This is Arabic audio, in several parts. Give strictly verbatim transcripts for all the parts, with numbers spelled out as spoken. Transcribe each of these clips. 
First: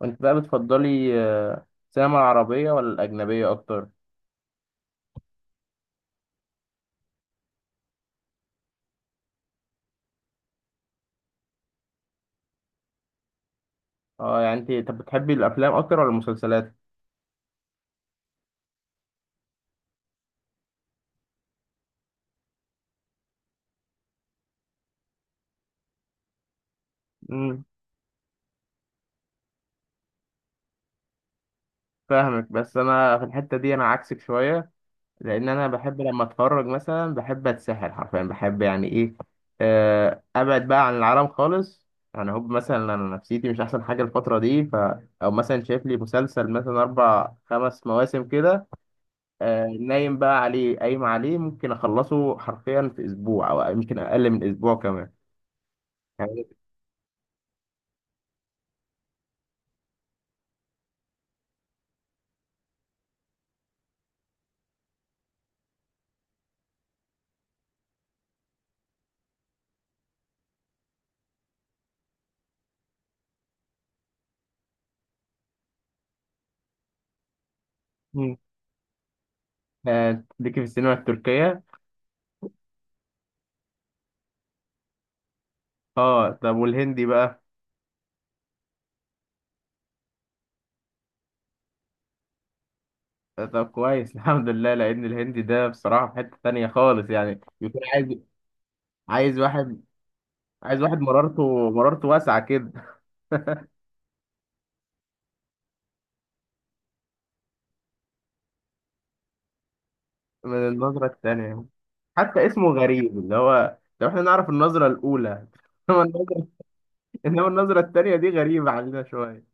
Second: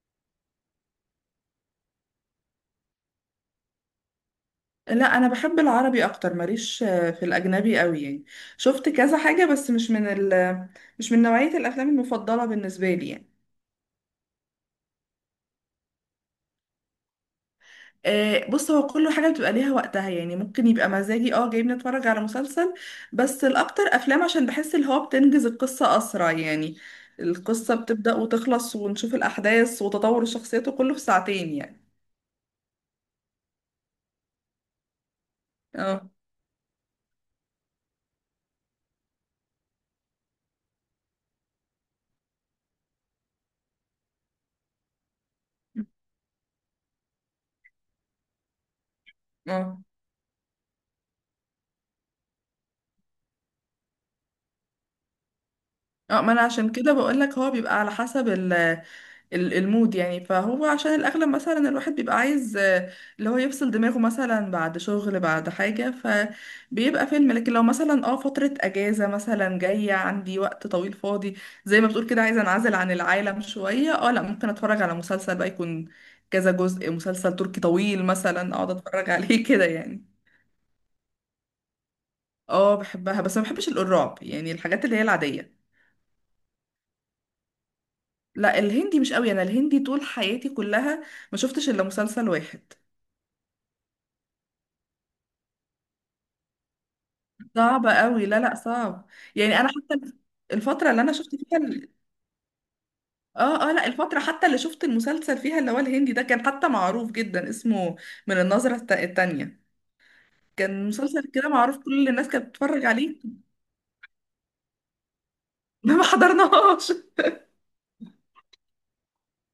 وانت بقى بتفضلي آه، السينما العربية ولا الأجنبية أكتر؟ لا، انا بحب العربي اكتر. ماليش آه، في الاجنبي قوي يعني. شفت كذا حاجه بس مش من ال مش من نوعيه الافلام المفضله بالنسبه لي يعني. اه، يعني انت طب بتحبي الأفلام أكتر ولا المسلسلات؟ آه، بص، هو كل حاجه بتبقى ليها وقتها يعني. ممكن يبقى مزاجي اه جايبني اتفرج على مسلسل، بس الاكتر افلام، عشان بحس اللي هو بتنجز القصه اسرع يعني. امم القصه بتبدا وتخلص ونشوف الاحداث وتطور الشخصيات وكله في ساعتين يعني. فاهمك، بس أنا في الحتة دي أنا عكسك شوية. لأن أنا بحب اه، لما أتفرج مثلا بحب أتسحل حرفيا، بحب يعني إيه، آه، أبعد بقى عن العالم خالص. يعني هو مثلا أنا نفسيتي مش أحسن حاجة الفترة دي، ف، أو مثلا شايف لي مسلسل مثلا أربع خمس مواسم كده، آه، اه، نايم بقى عليه قايم عليه ممكن أخلصه حرفيا في أسبوع أو يمكن أقل من أسبوع كمان، اه، ما انا يعني. عشان كده بقول لك هو بيبقى على حسب ال- المود يعني. فهو عشان الأغلب مثلا الواحد بيبقى عايز آه، اللي هو يفصل دماغه مثلا بعد شغل بعد حاجة، فبيبقى فيلم. لكن لو مثلا اه فترة أجازة مثلا جاية عندي وقت طويل فاضي، زي ما بتقول كده عايزة أنعزل عن العالم شوية، اه لا، ممكن أتفرج على مسلسل بقى، يكون كذا جزء، مسلسل تركي طويل مم. مثلا أقعد أتفرج عليه كده يعني. آه، ليكي في السينما التركية؟ اه، بحبها بس ما بحبش الرعب، يعني الحاجات اللي هي العادية. اه، طب والهندي بقى؟ لا، الهندي مش قوي، أنا الهندي طول حياتي كلها ما شفتش إلا مسلسل واحد. طب كويس. الحمد لله، لأن الهندي ده بصراحة في حتة تانية خالص، يعني يكون صعبة عايز، قوي، لا لا، صعب. عايز يعني انا واحد حتى عايز الفترة واحد اللي انا شفت فيها مرارته ال- مرارته واسعة كده. اه، اه، لا، الفترة حتى اللي شفت المسلسل فيها اللي هو الهندي ده كان حتى معروف جدا، اسمه من النظرة الت- التانية. من كان النظرة مسلسل كده التانية، معروف كل الناس حتى كانت اسمه بتتفرج عليه. غريب، اللي هو لو احنا نعرف النظرة الأولى، إنما ما النظرة حضرناهاش. إنما النظرة التانية دي غريبة علينا شوية.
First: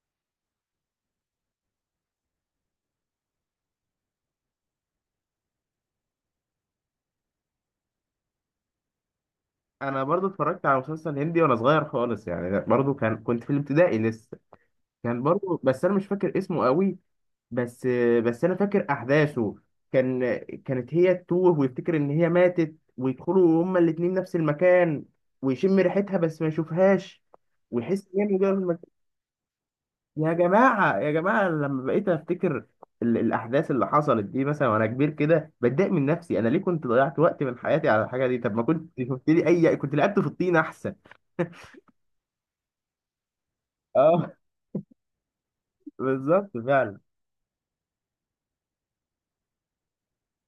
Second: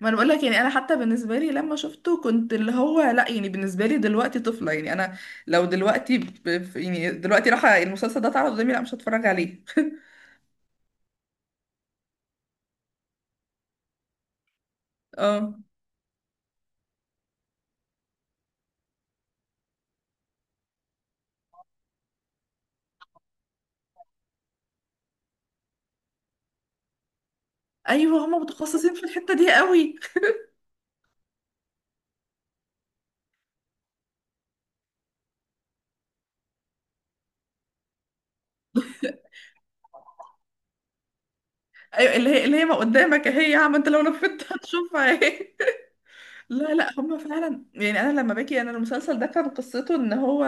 ما انا بقول لك يعني انا حتى بالنسبة لي لما شفته كنت اللي هو لا، يعني بالنسبة لي دلوقتي طفلة يعني. انا لو دلوقتي ب... ب- يعني دلوقتي راح المسلسل ده اتعرض قدامي، لا، مش هتفرج عليه. أنا برضو اتفرجت على مسلسل هندي وأنا صغير خالص يعني، برضو كان كنت في الابتدائي لسه. كان برضو، اه، بس أنا مش فاكر اسمه قوي، بس بس انا فاكر احداثه. كان كانت هي تتوه، ويفتكر ان هي ماتت، ويدخلوا هما الاتنين نفس المكان، ويشم ريحتها بس ما يشوفهاش، ويحس ان ايوه، هي هما مجرد. مك... متخصصين في الحتة دي قوي. يا جماعه يا جماعه، لما بقيت افتكر ال... الاحداث اللي حصلت دي مثلا وانا كبير كده، بتضايق من نفسي، انا ليه كنت ضيعت وقت من حياتي على الحاجه دي؟ طب ما كنت شفت لي اي، كنت لعبت في الطين احسن. ايوه، اللي هي اللي هي ما قدامك اهي يا عم انت، لو اه، نفذت هتشوفها اهي. بالظبط لا لا، فعلا. هما فعلا يعني. انا لما باجي انا المسلسل ده كان قصته ان هو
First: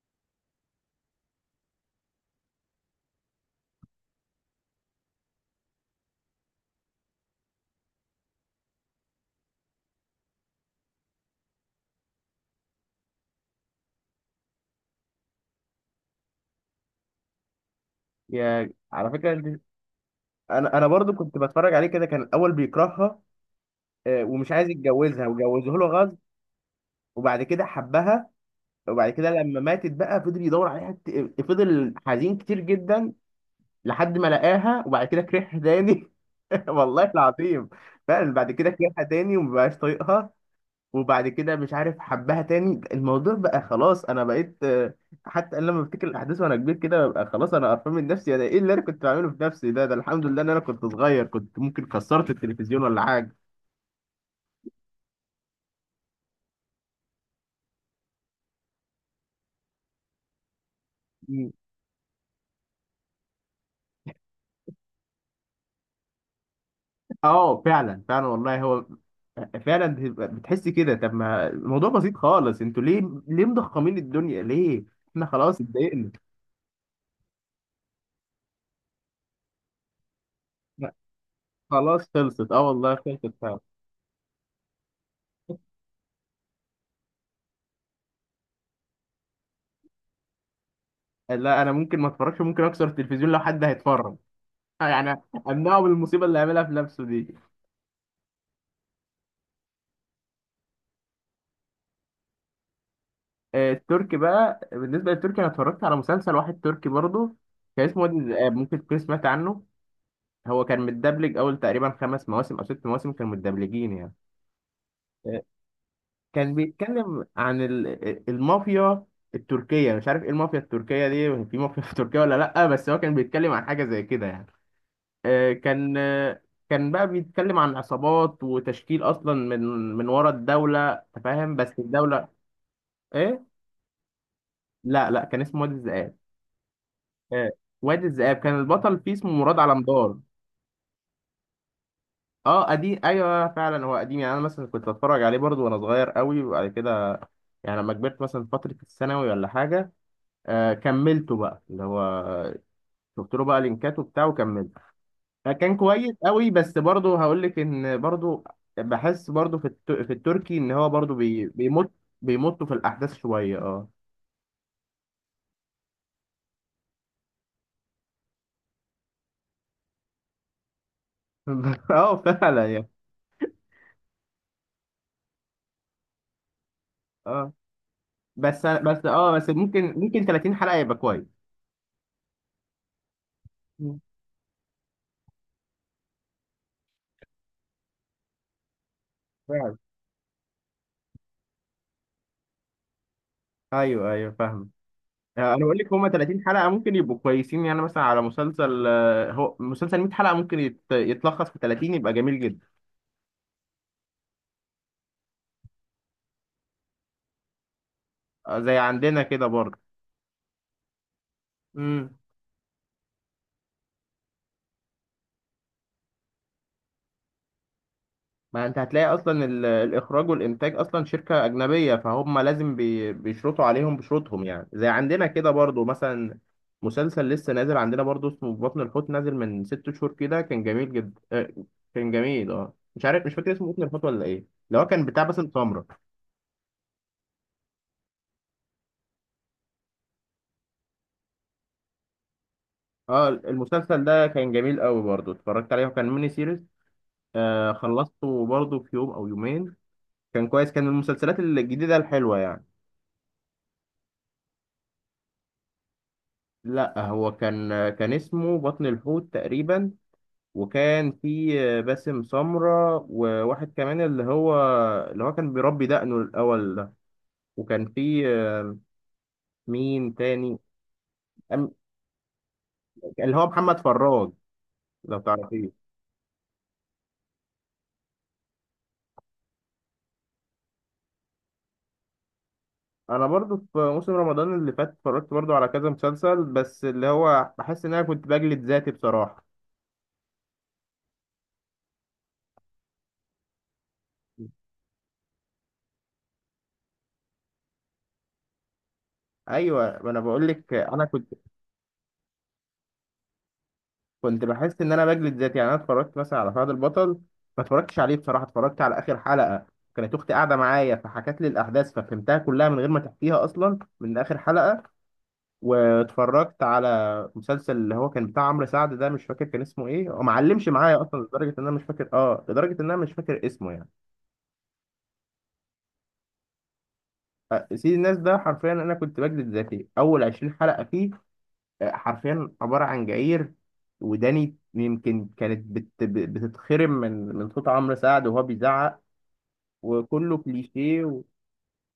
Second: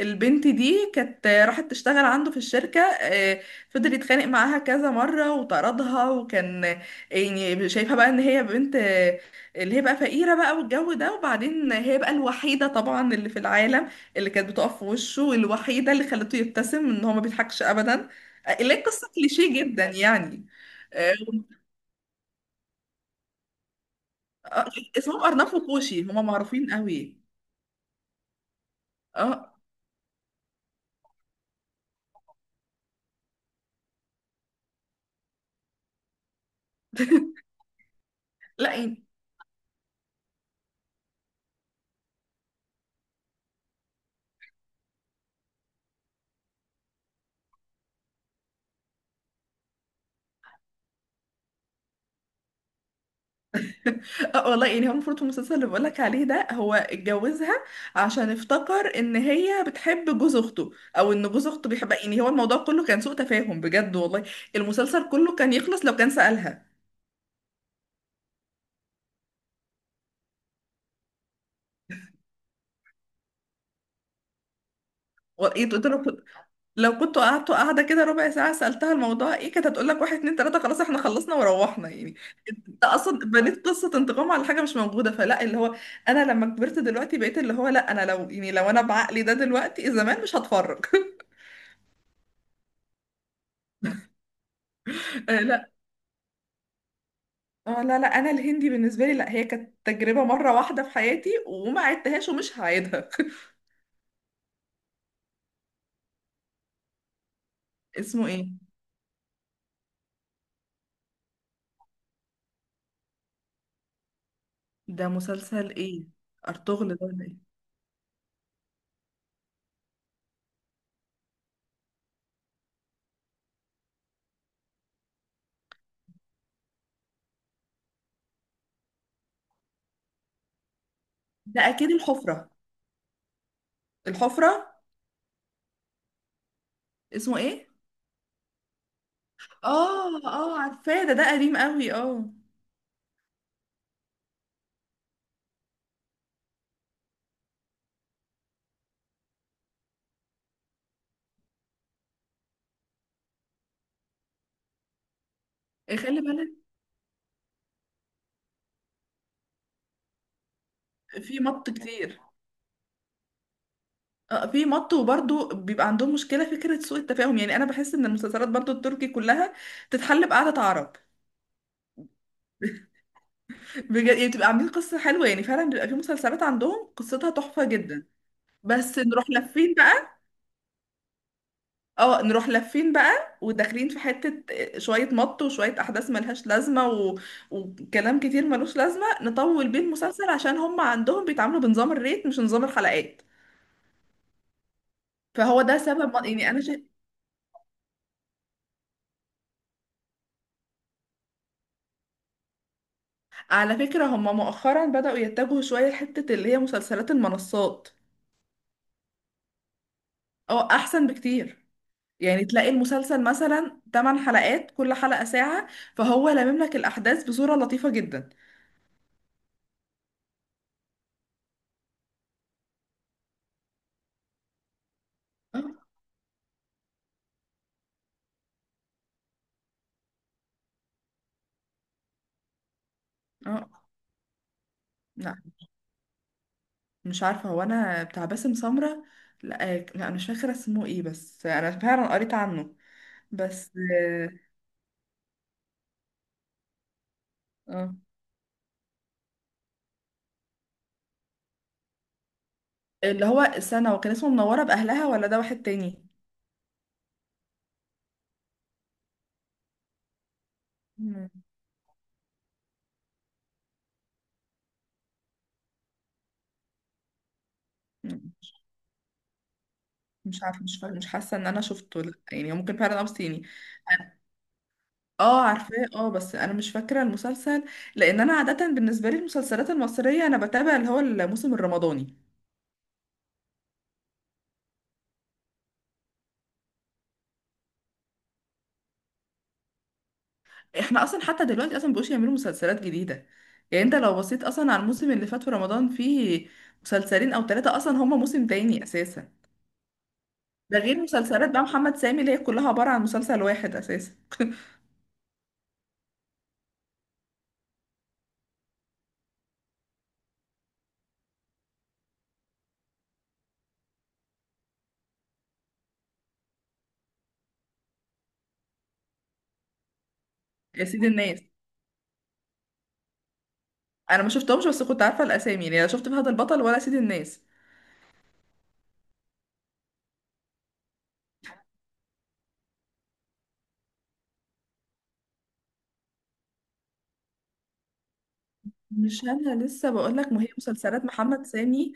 البنت دي كانت راحت تشتغل عنده في الشركه، آه، فضل يتخانق معاها كذا مره وطردها، وكان آه، يعني شايفها بقى ان هي بنت، آه، اللي هي بقى فقيره بقى والجو ده. وبعدين هي بقى الوحيده طبعا اللي في العالم اللي كانت بتقف في وشه، والوحيده اللي خلته يبتسم ان هو ما بيضحكش ابدا. آه، يا اللي هي قصه على فكره، انت كليشيه جدا يعني. انا انا برضو آه، كنت بتفرج عليه كده، كان الاول بيكرهها، آه، ومش آه، عايز اسمهم يتجوزها، أرناف وجوزه له وكوشي، غصب، هما معروفين قوي. وبعد كده حبها، وبعد كده اه، لما ماتت بقى فضل يدور عليها، كت- فضل حزين كتير جدا، لحد ما لقاها، وبعد كده كرهها تاني. والله العظيم، فعلا بعد كده لا كرهها يعني. تاني ومبقاش طايقها، وبعد كده مش عارف حبها تاني. الموضوع بقى خلاص، انا بقيت، آه، حتى أنا لما بفتكر الاحداث وانا كبير كده ببقى خلاص انا قرفان من نفسي، انا ايه اللي انا كنت بعمله في نفسي ده ده الحمد لله ان انا كنت صغير، كنت ممكن كسرت التلفزيون ولا حاجه. اه، والله يعني، هو المفروض في المسلسل اللي بقولك عليه ده هو اتجوزها عشان افتكر ان هي بتحب جوز اخته، او ان جوز اخته بيحبها. يعني هو الموضوع كله كان سوء تفاهم بجد والله. المسلسل كله كان يخلص لو كان سألها اه فعلا فعلا والله، هو فعلا بتبقى- بتحس كده، طب ما الموضوع بسيط خالص، انتوا ليه، ليه مضخمين الدنيا ليه، احنا و- خلاص ايه تقول اتضايقنا. له. لو كنتوا قعدتوا قاعدة كده ربع ساعة سألتها الموضوع ايه، كانت هتقول لك واحد اتنين تلاتة، خلاص لا، احنا خلصنا وروحنا خلاص يعني. خلصت، اه انت والله اصلا خلصت فعلا. بنيت قصة انتقام على حاجة مش موجودة، فلا اللي هو انا لما كبرت دلوقتي بقيت اللي هو لا، انا لو يعني لو انا بعقلي ده دلوقتي زمان مش هتفرج. لا انا ممكن ما اتفرجش، ممكن اكسر التلفزيون لو حد هيتفرج، يعني آه، لا. امنعه من المصيبه اللي هيعملها في نفسه دي. آه، لا لا، انا الهندي بالنسبة لي لا، هي كانت تجربة مرة واحدة في حياتي وما عدتهاش ومش هعيدها. آه، التركي بقى، بالنسبه للتركي انا اتفرجت على مسلسل واحد تركي برضه، كان اسمه وادي اسمه ايه؟ الذئاب، ممكن تكون سمعت عنه. هو كان متدبلج اول تقريبا خمس مواسم او ست مواسم كانوا متدبلجين يعني. ده آه، مسلسل ايه؟ كان ارطغرل ده بيتكلم ولا ايه؟ عن ال- المافيا التركية، مش عارف ايه المافيا التركية دي، في مافيا في تركيا ولا لأ، بس هو كان بيتكلم عن حاجة زي كده يعني. آه، كان آه، كان بقى بيتكلم عن عصابات وتشكيل أصلا، من من ورا الدولة، أنت فاهم، ده بس اكيد الدولة. الحفرة. ايه، الحفرة. لا لا، كان اسمه وادي الذئاب. اسمه آه، ايه؟ وادي الذئاب كان البطل فيه اسمه مراد على مدار. اه، اه، عارفاه، ده ده قديم قوي، اه. اه قديم ايوه فعلا، هو قديم يعني، انا مثلا كنت اتفرج عليه برضو وانا صغير قوي، وبعد كده يعني لما كبرت مثلا فترة الثانوي ولا حاجة، آه كملته بقى، اللي هو شفت له بقى لينكات وبتاع وكملته، فكان آه، كويس خلي قوي، بالك. بس برضه هقول لك ان برضه بحس برضه في الت... في التركي ان هو برضه في بي... مط بيمط، كتير. بيمطوا في الاحداث شويه، اه. اه، في مط، وبرضه بيبقى عندهم مشكلة فكرة سوء التفاهم. يعني انا بحس ان المسلسلات برضه التركي كلها تتحل بقعدة عرب. اه فعلا يعني، بجد يعني، بتبقى عاملين قصة حلوة، يعني فعلا بيبقى في مسلسلات عندهم قصتها اه تحفة جدا. بس بس بس نروح اه بس لفين ممكن بقى؟ ممكن تلاتين حلقه يبقى كويس. اه، نروح لفين بقى وداخلين في مم. حتة آه، شوية مط وشوية احداث ملهاش لازمة و... وكلام كتير ملوش لازمة نطول فعلا. بيه المسلسل، عشان هم عندهم بيتعاملوا بنظام الريت مش نظام الحلقات. ايوه ايوه فاهم. آه، فهو انا بقول ده لك هما سبب من... ثلاثين يعني انا حلقه شايف. ممكن يبقوا كويسين، يعني مثلا على مسلسل، آه، هو مسلسل مية حلقه ممكن يت- يتلخص في تلاتين، يبقى جميل جدا. على فكرة هم مؤخرا بدأوا يتجهوا شوية لحتة اللي هي مسلسلات المنصات، آه، زي عندنا كده برضه. او احسن بكتير. مم. يعني تلاقي المسلسل مثلا 8 حلقات، كل حلقة ساعة، فهو لامم لك الاحداث بصورة لطيفة جدا. ما انت هتلاقي اصلا ال- الاخراج والانتاج اصلا شركه اجنبيه، فهم لازم بي- بيشرطوا عليهم بشروطهم، يعني زي عندنا كده اه، برضو مثلا. مسلسل لسه نازل عندنا برضو اسمه في بطن الحوت، نازل من ست شهور كده، كان جميل جدا، آه، كان جميل، اه مش عارف مش فاكر اسمه بطن اه، الحوت ولا ايه، اللي هو كان بتاع لا، باسم سمرة. مش عارفة، هو انا بتاع باسم سمرة؟ لا. آه، لا، أنا مش فاكرة اسمه ايه، بس انا فعلا قريت عنه. اه، بس المسلسل ده اه كان جميل قوي برضو، اتفرجت عليه وكان ميني سيريز، آه آه. خلصته برضو في يوم او يومين. كان كويس، كان من المسلسلات الجديده الحلوه يعني. اللي هو السنة وكان اسمه منورة بأهلها، ولا ده واحد تاني؟ لا، هو كان كان اسمه بطن الحوت تقريبا، وكان مم. في باسم سمرة وواحد كمان، اللي هو اللي هو كان بيربي دقنه الأول ده، وكان في مين مش تاني، عارفه، مش فاكره، مش حاسه ان انا أم- شفته. لا يعني، هو ممكن فعلا اب اللي صيني. هو محمد فراج لو اه، تعرفيه. عارفاه، اه، بس انا مش فاكره المسلسل، لان انا عاده بالنسبه لي المسلسلات المصريه انا بتابع اللي هو الموسم الرمضاني. أنا برضو في موسم رمضان اللي فات اتفرجت برضو على كذا مسلسل، بس اللي هو بحس إن أنا كنت بجلد ذاتي بصراحة. احنا اصلا حتى دلوقتي اصلا مبقوش يعملوا مسلسلات جديده. يعني انت لو بصيت اصلا على الموسم اللي فات في رمضان، فيه مسلسلين او ثلاثه اصلا، هما موسم تاني اساسا. أيوة، ما أنا بقول لك ده غير أنا كنت مسلسلات بقى محمد سامي اللي هي كلها عباره عن مسلسل واحد اساسا. كنت بحس ان انا بجلد ذاتي، يعني انا اتفرجت مثلا على فهد البطل، ما اتفرجتش عليه بصراحه، اتفرجت على اخر حلقه، كانت اختي قاعده معايا فحكت لي الاحداث، ففهمتها كلها من غير ما تحكيها اصلا من اخر حلقه. واتفرجت على مسلسل اللي هو كان بتاع عمرو سعد، ده مش فاكر كان اسمه ايه، هو معلمش يا معايا سيد اصلا، الناس، لدرجه ان انا مش فاكر اه لدرجه ان انا مش فاكر اسمه يعني. انا ما شفتهمش بس كنت عارفه الاسامي يعني، لا شفت فهد البطل ولا سيد الناس. أه، سيد الناس ده حرفيا انا كنت بجلد ذاتي اول عشرين حلقه فيه، حرفيا عبارة عن جعير، وداني يمكن كانت بت... بتتخرم من من صوت عمرو سعد وهو بيزعق، مش انا لسه بقول لك وكله ما هي كليشيه، مسلسلات و... محمد سامي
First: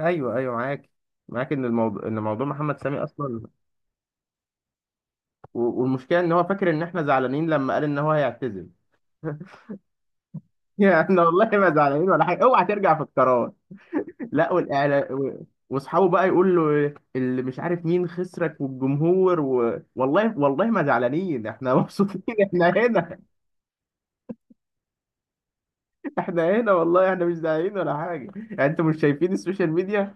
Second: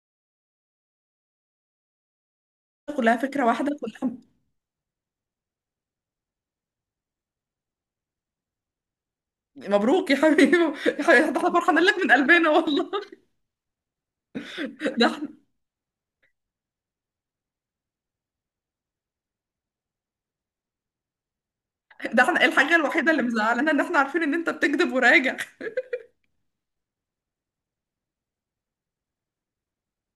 ايوه ايوه معاك، معاك ان الموضوع، ان موضوع محمد سامي كلها اصلا، فكره واحده كلها. و- والمشكله ان هو فاكر ان احنا زعلانين لما قال ان هو هيعتزل. مبروك يا حبيبي. يا يعني احنا حبيبي، ده والله احنا ما فرحانين لك زعلانين من ولا حاجه، قلبنا اوعى والله. ترجع في القرار. لا، ده والاعلام احنا و... واصحابه بقى يقول له اللي مش عارف مين خسرك والجمهور، و... والله والله ما زعلانين، احنا مبسوطين، ده احنا احنا الحاجه الوحيده هنا، اللي مزعلانه ان احنا عارفين ان انت بتكذب وراجع. احنا هنا والله، احنا مش داعيين ولا حاجه، يعني انتوا مش شايفين السوشيال ميديا؟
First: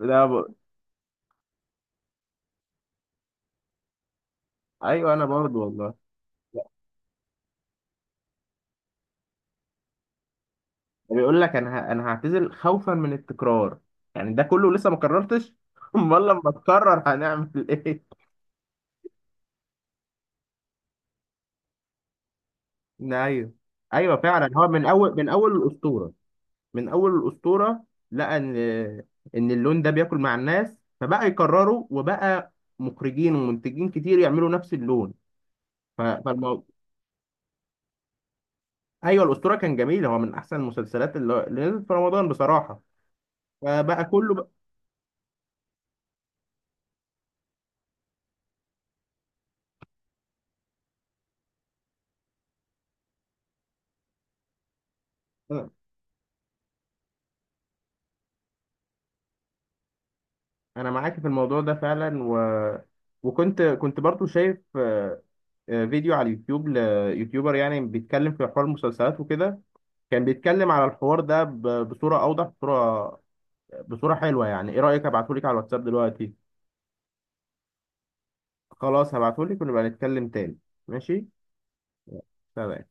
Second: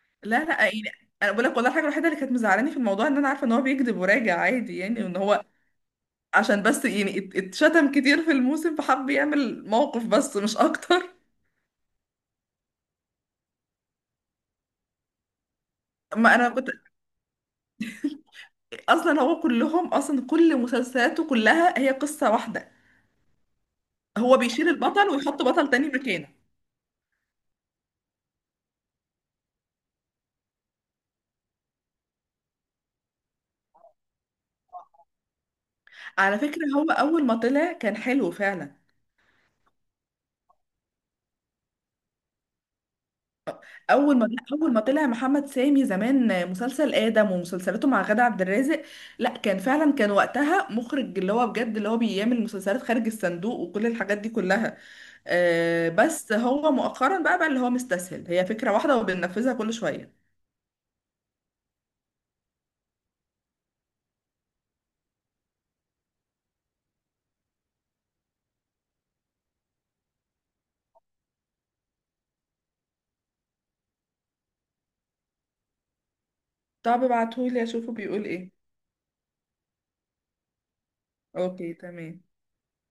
لا لا ب... لا يعني، انا بقول لك والله الحاجه الوحيده اللي كانت مزعلاني في الموضوع ان انا عارفه ان هو بيكذب وراجع عادي يعني، ايوه وان انا هو برضو والله. عشان بس يعني ات- اتشتم كتير في الموسم فحب يعمل موقف بس مش اكتر. بيقول لك انا ه... انا هعتزل خوفا من التكرار، يعني ده كله لسه ما قررتش، امال ما انا لما كنت تقرر هنعمل ايه؟ اصلا، هو كلهم اصلا كل مسلسلاته كلها هي قصه واحده، ايوه ايوه هو فعلا، هو بيشيل من البطل اول من ويحط اول بطل تاني الاسطوره، مكانه. من اول الاسطوره لقى ان ان اللون ده بياكل مع الناس، فبقى يكرروا، وبقى مخرجين ومنتجين كتير يعملوا نفس اللون، ف... على فكرة فالمو- هو أول ما طلع كان حلو فعلا. ايوه الاسطوره كان جميل، هو من احسن المسلسلات اللي اللي نزلت في رمضان بصراحه. فبقى أول ما كله أول ما طلع محمد سامي زمان مسلسل آدم ومسلسلاته مع غادة عبد الرازق، لا كان فعلا، كان وقتها مخرج اللي هو بجد اللي هو بيعمل مسلسلات خارج الصندوق وكل الحاجات دي كلها. بقى، آه بس هو مؤخرا بقى بقى اللي هو مستسهل، هي فكرة واحدة وبننفذها كل شوية. انا معاك في الموضوع ده فعلا، و... وكنت كنت برضو شايف آه، آه، فيديو على اليوتيوب ليوتيوبر يعني بيتكلم في حوار المسلسلات وكده، كان بيتكلم على الحوار ده، ب... بصوره اوضح، بصوره بصوره حلوه، يعني ايه رايك ابعتهولك على الواتساب دلوقتي؟ طب ابعتهولي أشوفه بيقول إيه. خلاص هبعتهولك، ونبقى نتكلم تاني. ماشي. أوكي، تمام. سلام.